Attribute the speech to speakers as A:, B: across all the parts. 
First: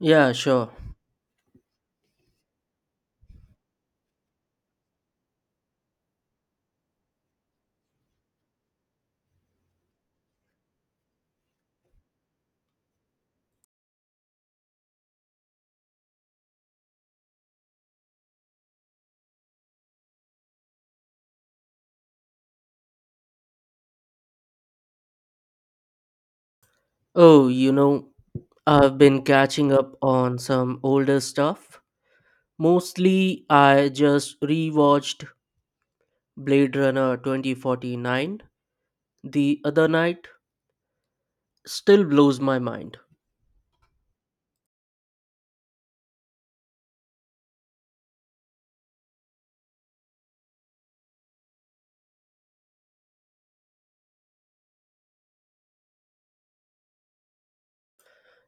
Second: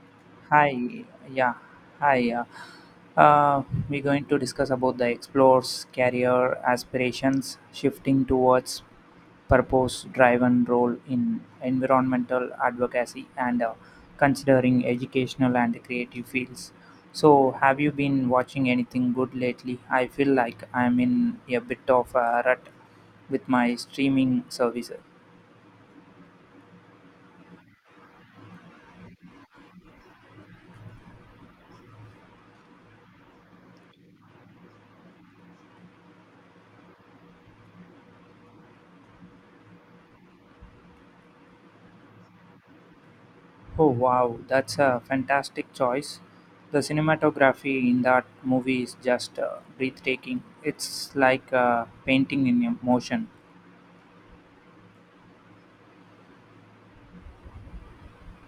A: Yeah,
B: Hi,
A: sure.
B: yeah, hi. Uh, we're going to discuss about the explores, career aspirations, shifting towards purpose-driven role in environmental advocacy, and considering educational and creative fields. So, have you been watching anything good lately? I feel like I'm in a bit of a rut with my streaming services.
A: Oh, you know, I've been catching up on some older stuff. Mostly, I just rewatched Blade Runner 2049 the other night. Still blows my mind.
B: Oh wow, that's a fantastic choice. The cinematography in that movie is just breathtaking. It's like a painting in motion.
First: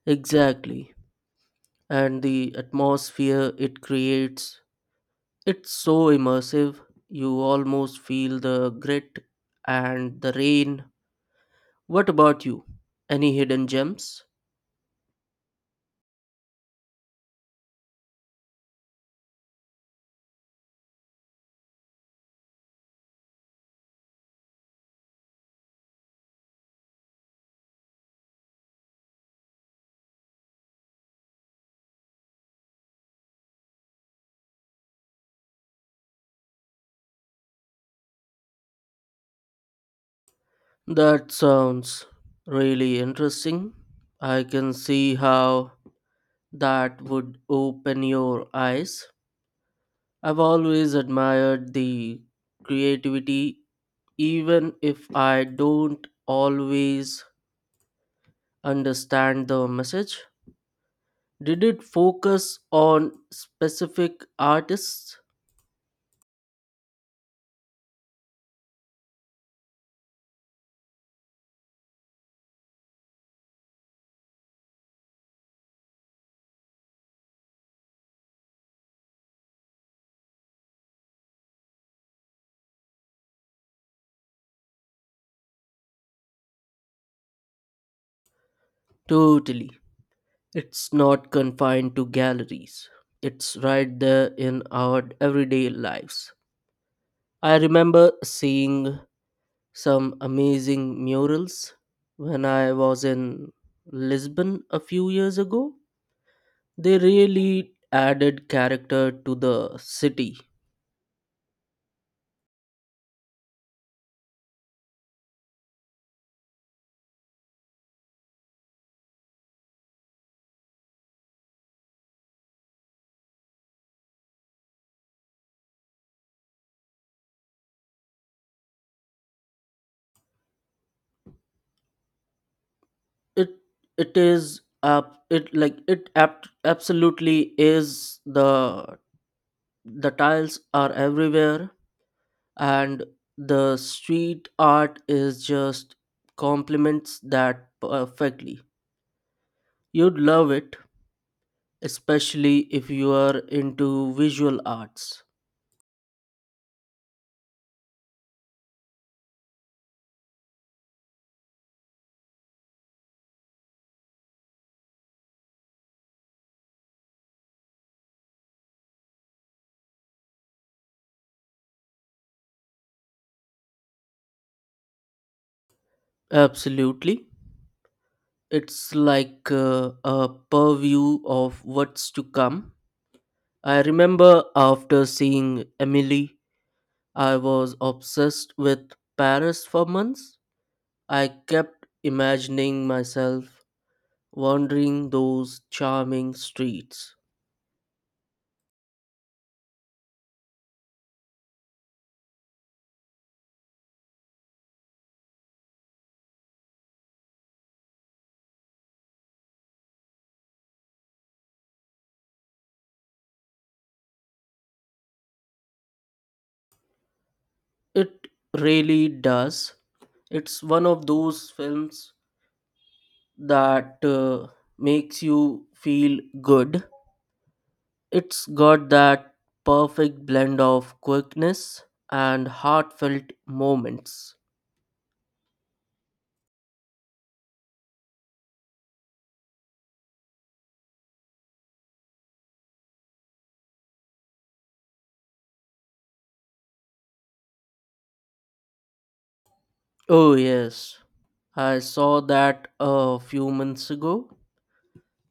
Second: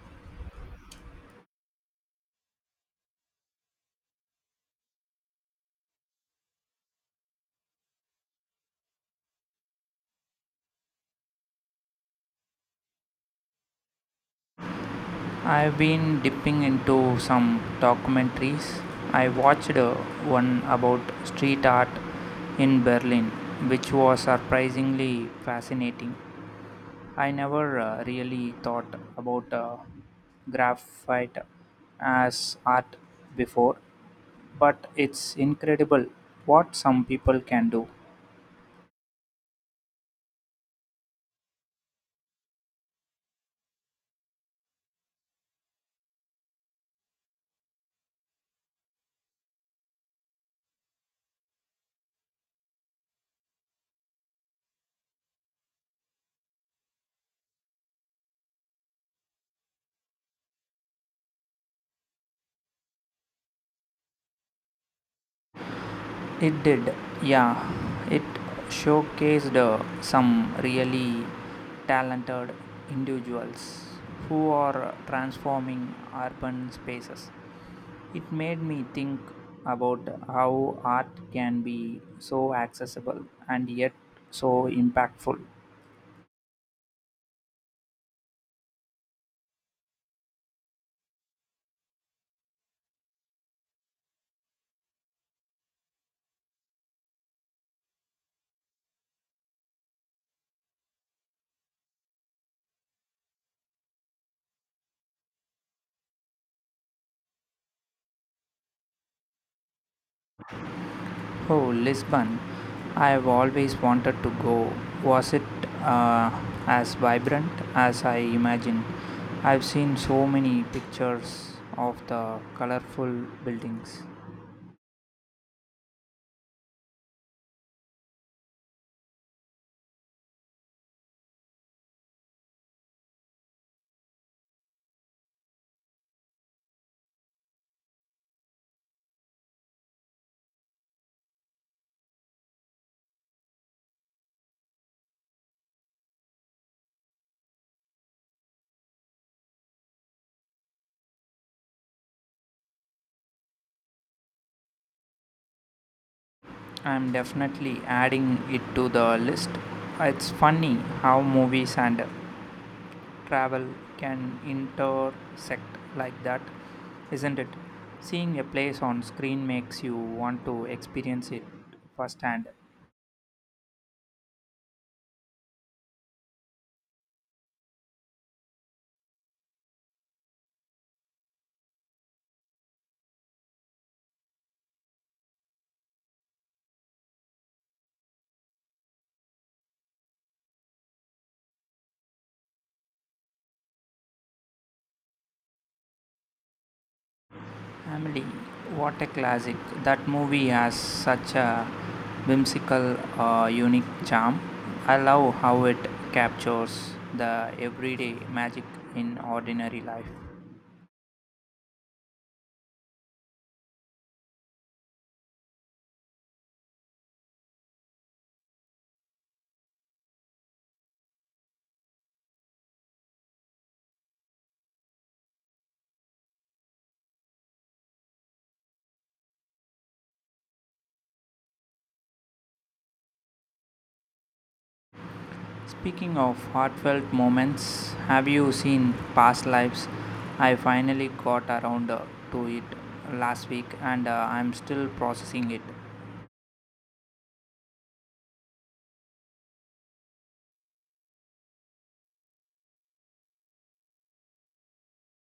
A: Exactly. And the atmosphere it creates, it's so immersive. You almost feel the grit and the rain. What about you? Any hidden gems?
B: I've been dipping into some documentaries. I watched one about street art in Berlin, which was surprisingly fascinating. I never really thought about graphite as art before, but it's incredible what some people can do.
A: That sounds really interesting. I can see how that would open your eyes. I've always admired the creativity, even if I don't always understand the message. Did it focus on specific artists?
B: It did, yeah. It showcased some really talented individuals who are transforming urban spaces. It made me think about how art can be so accessible and yet so impactful.
A: Totally. It's not confined to galleries, it's right there in our everyday lives. I remember seeing some amazing murals. When I was in Lisbon a few years ago, they really added character to the city.
B: Oh, Lisbon. I've always wanted to go. Was it uh, as vibrant as I imagined? I've seen so many pictures of the colorful buildings.
A: It it is up it like absolutely is. The tiles are everywhere, and the street art is just complements that perfectly. You'd love it, especially if you are into visual arts.
B: I'm definitely adding it to the list. It's funny how movies and travel can intersect like that, isn't it? Seeing a place on screen makes you want to experience it firsthand.
A: Absolutely. It's like a purview of what's to come. I remember after seeing Emily, I was obsessed with Paris for months. I kept imagining myself wandering those charming streets.
B: Family, what a classic. That movie has such a whimsical, unique charm. I love how it captures the everyday magic in ordinary life.
A: It really does. It's one of those films that makes you feel good. It's got that perfect blend of quickness and heartfelt moments.
B: Speaking of heartfelt moments, have you seen Past Lives? I finally got around to it last week, and I'm still processing it.
A: Oh, yes, I saw that a few months ago.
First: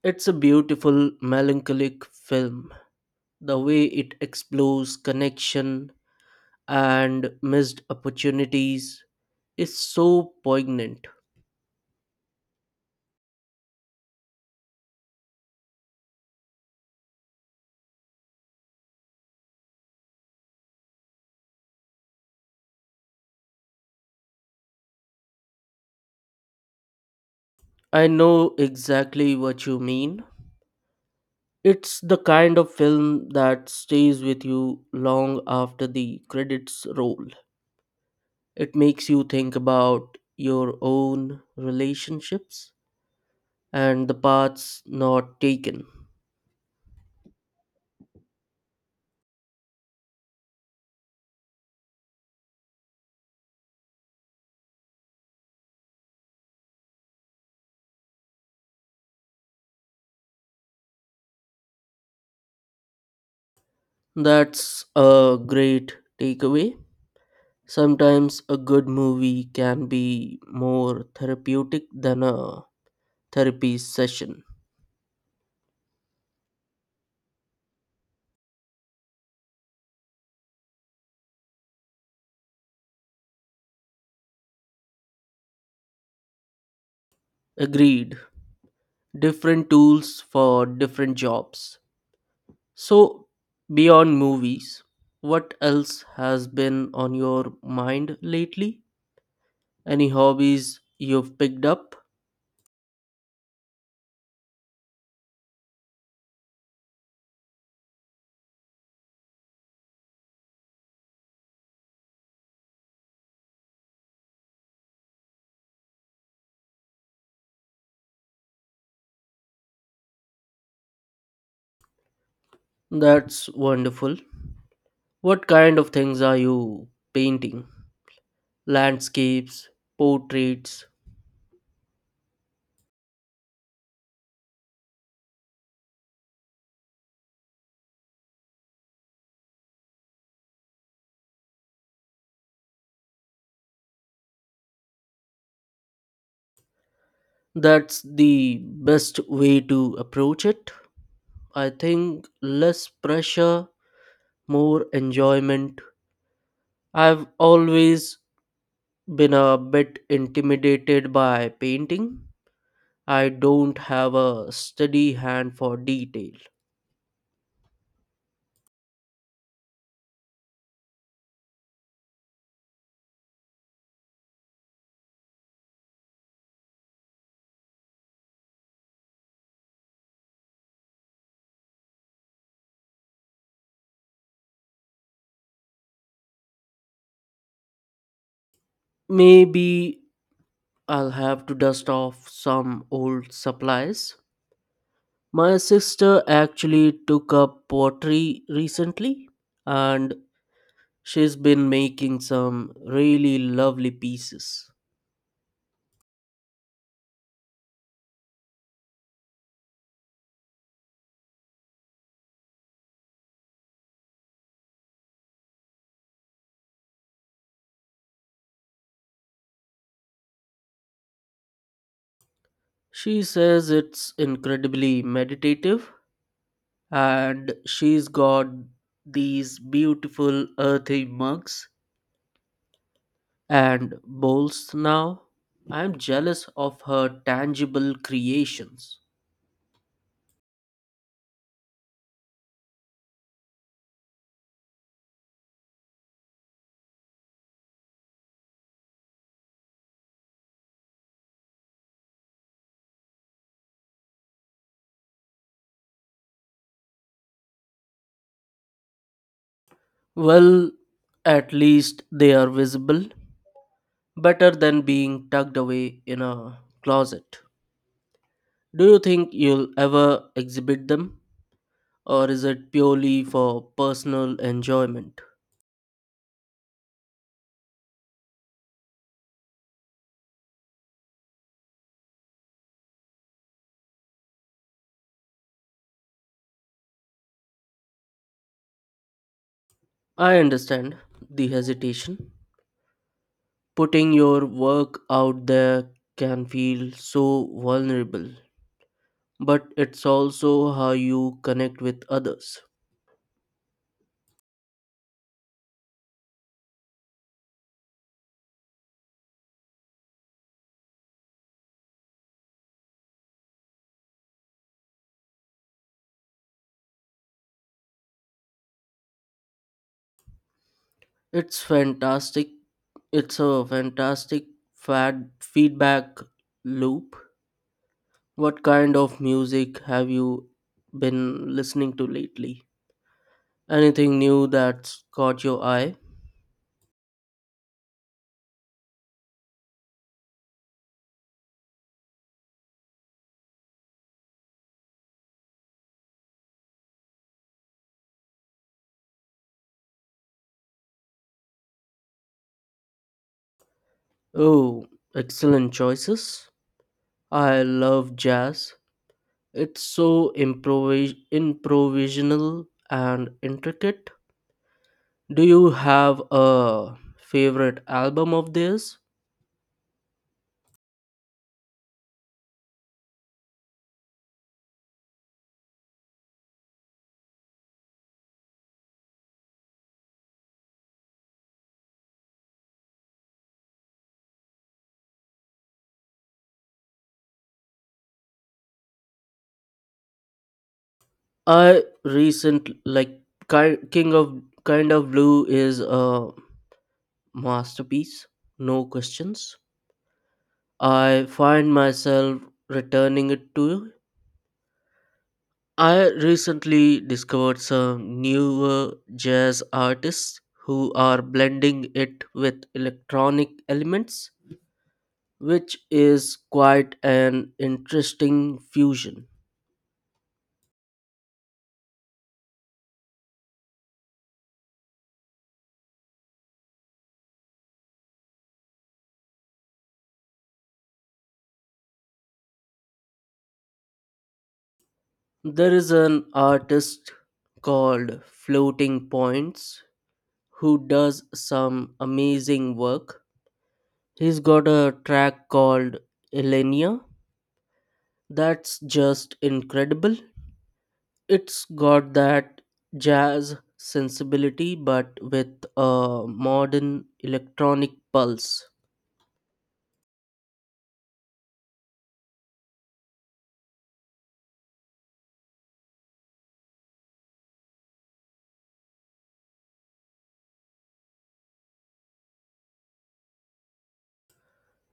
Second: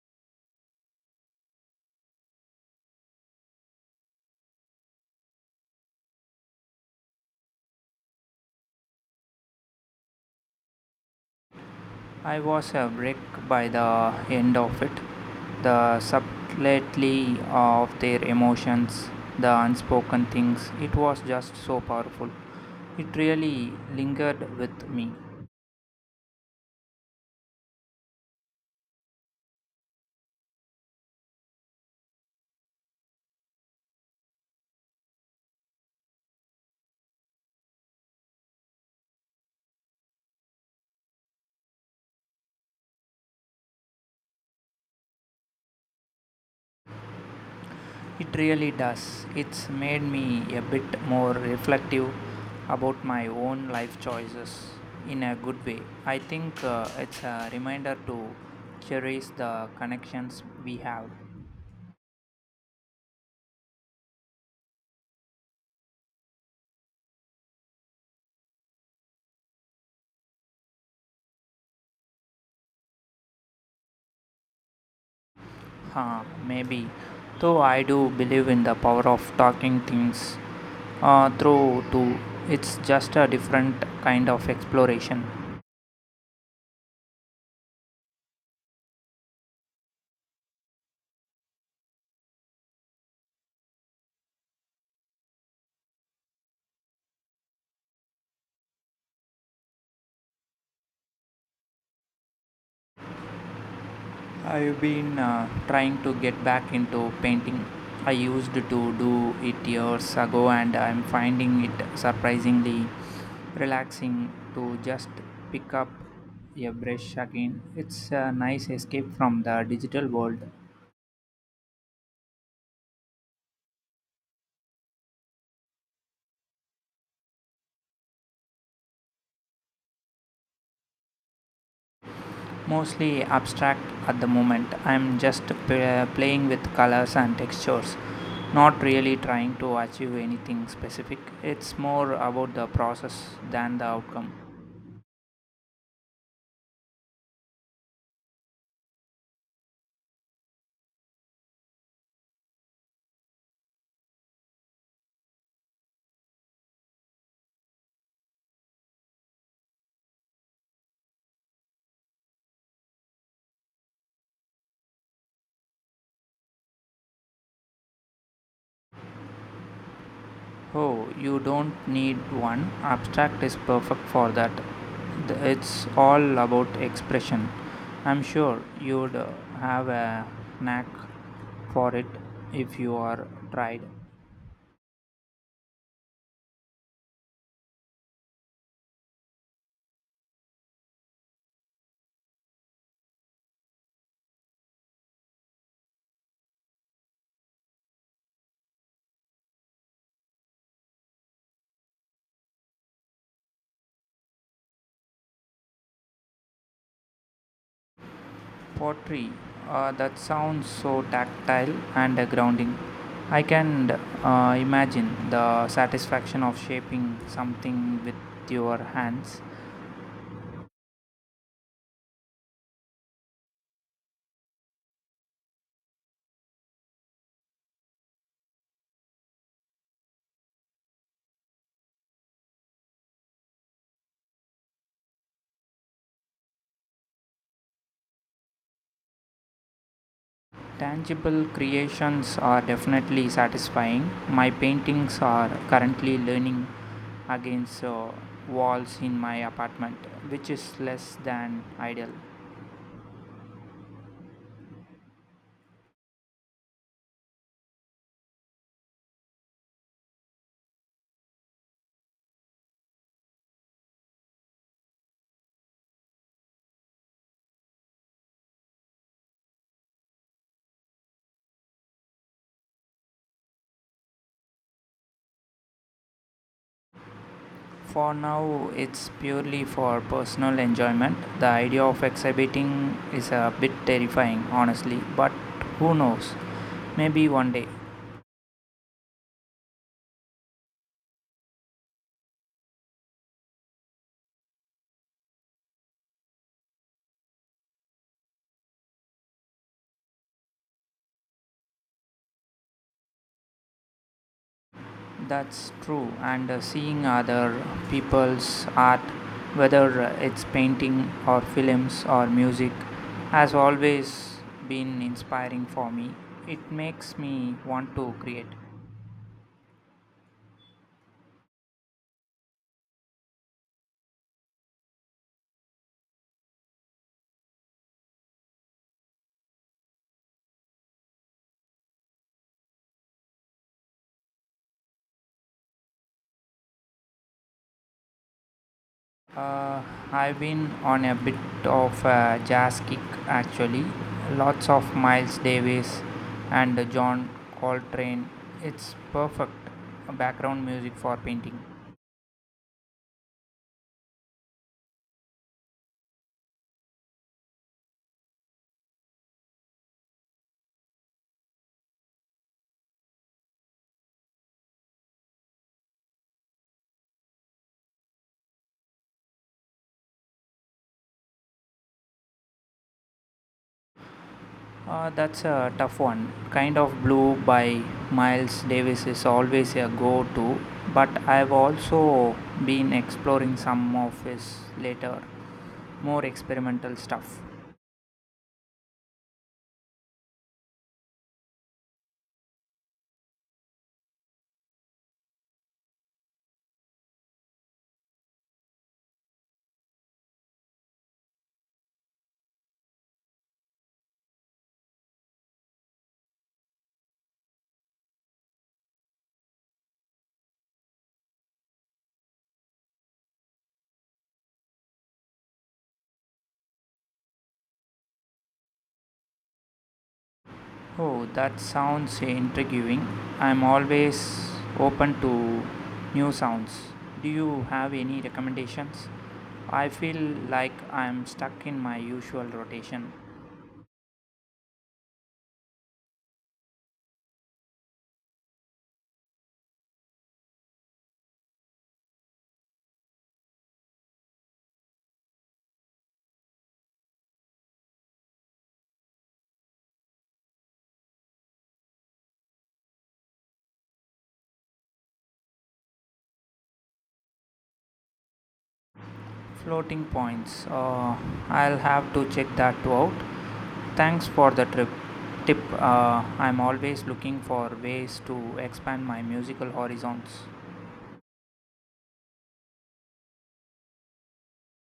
A: It's a beautiful, melancholic film. The way it explores connection and missed opportunities is so poignant.
B: I was a wreck by the end of it. The subtlety of their emotions, the unspoken things, it was just so powerful. It really lingered with me.
A: I know exactly what you mean. It's the kind of film that stays with you long after the credits roll. It makes you think about your own relationships and the paths not taken.
B: It really does. It's made me a bit more reflective about my own life choices in a good way. I think it's a reminder to cherish the connections we have.
A: That's a great takeaway. Sometimes a good movie can be more therapeutic than a therapy session.
B: Huh, maybe. Though I do believe in the power of talking things through too. It's just a different kind of exploration.
A: Agreed. Different tools for different jobs. So, beyond movies, what else has been on your mind lately? Any hobbies you've picked up?
B: I've been trying to get back into painting. I used to do it years ago, and I'm finding it surprisingly relaxing to just pick up a brush again. It's a nice escape from the digital world.
A: That's wonderful. What kind of things are you painting? Landscapes, portraits?
B: Mostly abstract at the moment. I'm just playing with colors and textures, not really trying to achieve anything specific. It's more about the process than the outcome.
A: That's the best way to approach it. I think less pressure, more enjoyment. I've always been a bit intimidated by painting. I don't have a steady hand for detail.
B: Oh, you don't need one. Abstract is perfect for that. It's all about expression. I'm sure you'd have a knack for it if you are tried.
A: Maybe I'll have to dust off some old supplies. My sister actually took up pottery recently, and she's been making some really lovely pieces.
B: Pottery, that sounds so tactile and grounding. I can imagine the satisfaction of shaping something with your hands.
A: She says it's incredibly meditative, and she's got these beautiful earthy mugs and bowls now. I'm jealous of her tangible creations.
B: Tangible creations are definitely satisfying. My paintings are currently leaning against walls in my apartment, which is less than ideal.
A: Well, at least they are visible, better than being tucked away in a closet. Do you think you'll ever exhibit them, or is it purely for personal enjoyment?
B: For now, it's purely for personal enjoyment. The idea of exhibiting is a bit terrifying, honestly, but who knows? Maybe one day.
A: I understand the hesitation. Putting your work out there can feel so vulnerable, but it's also how you connect with others.
B: That's true, and seeing other people's art, whether it's painting or films or music, has always been inspiring for me. It makes me want to create.
A: It's fantastic. It's a fantastic fad feedback loop. What kind of music have you been listening to lately? Anything new that's caught your eye?
B: Uh, I've been on a bit of a jazz kick actually. Lots of Miles Davis and John Coltrane. It's perfect background music for painting.
A: Oh, excellent choices. I love jazz. It's so improvisational and intricate. Do you have a favorite album of theirs?
B: That's a tough one. Kind of Blue by Miles Davis is always a go to, but I've also been exploring some of his later, more experimental stuff.
A: I recent like Ki- King of Kind of Blue is a masterpiece, no questions. I find myself returning it to I recently discovered some newer jazz artists who are blending it with electronic elements, which is quite an interesting fusion.
B: Oh, that sounds intriguing. I'm always open to new sounds. Do you have any recommendations? I feel like I'm stuck in my usual rotation.
A: There is an artist called Floating Points who does some amazing work. He's got a track called Elenia that's just incredible. It's got that jazz sensibility, but with a modern electronic pulse.
B: Floating points. I'll have to check that out. Thanks for the trip. Tip. I'm always looking for ways to expand my musical horizons.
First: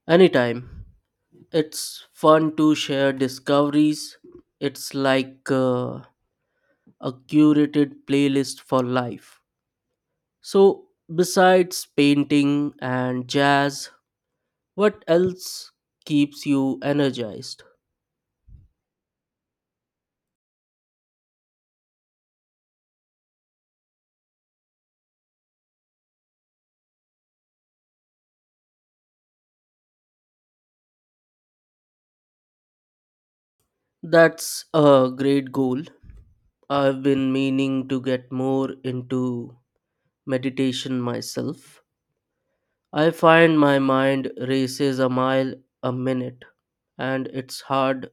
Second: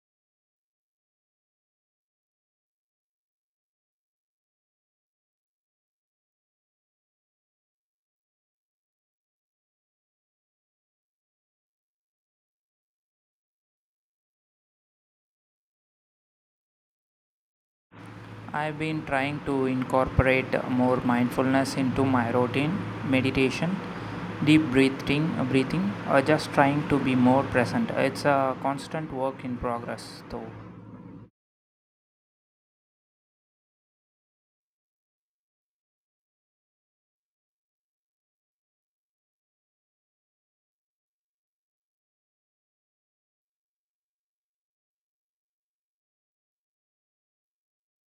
A: Anytime. It's fun to share discoveries. It's like a curated playlist for life. So, besides painting and jazz, what else keeps you energized?
B: I've been trying to incorporate more mindfulness into my routine, meditation, deep breathing, or just trying to be more present. It's a constant work in progress, though.
A: That's a great goal. I've been meaning to get more into meditation myself. I find my mind races a mile a minute, and it's hard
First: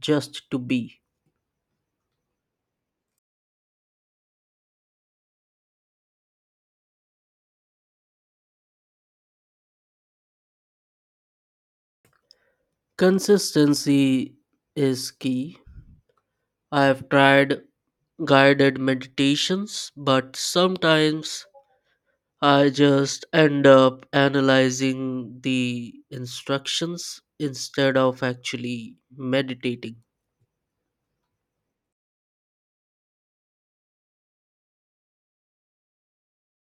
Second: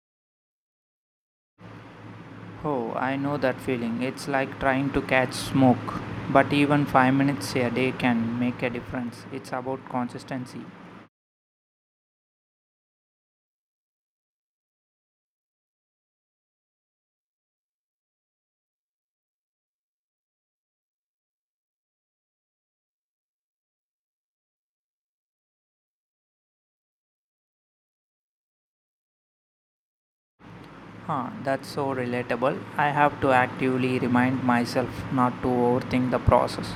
A: just to be.
B: Oh, I know that feeling. It's like trying to catch smoke, but even 5 minutes a day can make a difference. It's about consistency.
A: Consistency is key. I have tried guided meditations, but sometimes I just end up analyzing the instructions instead of actually meditating.
B: Huh, that's so relatable. I have to actively remind myself not to overthink the process.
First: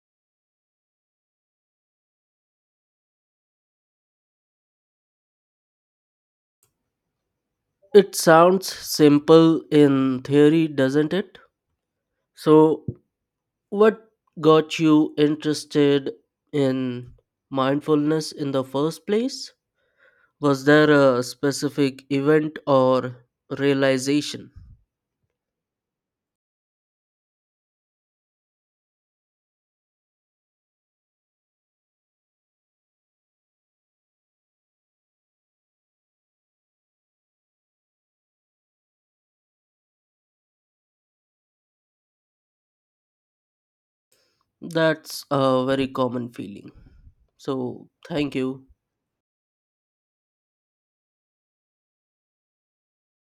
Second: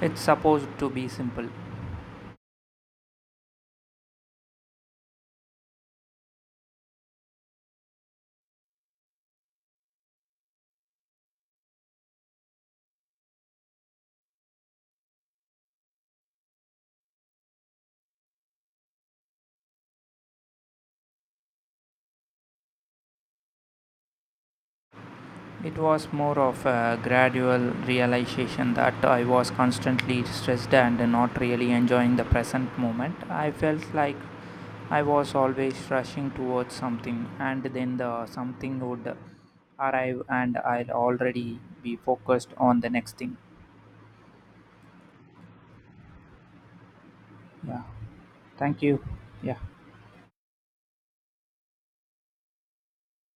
B: It's supposed to be simple.
A: It sounds simple in theory, doesn't it? So, what got you interested in mindfulness in the first place? Was there a specific event or realization?
B: It was more of a gradual realization that I was constantly stressed and not really enjoying the present moment. I felt like I was always rushing towards something, and then the something would arrive, and I'd already be focused on the next thing.
A: That's a very common feeling.
B: Yeah,
A: So, thank you.
B: thank you. Yeah.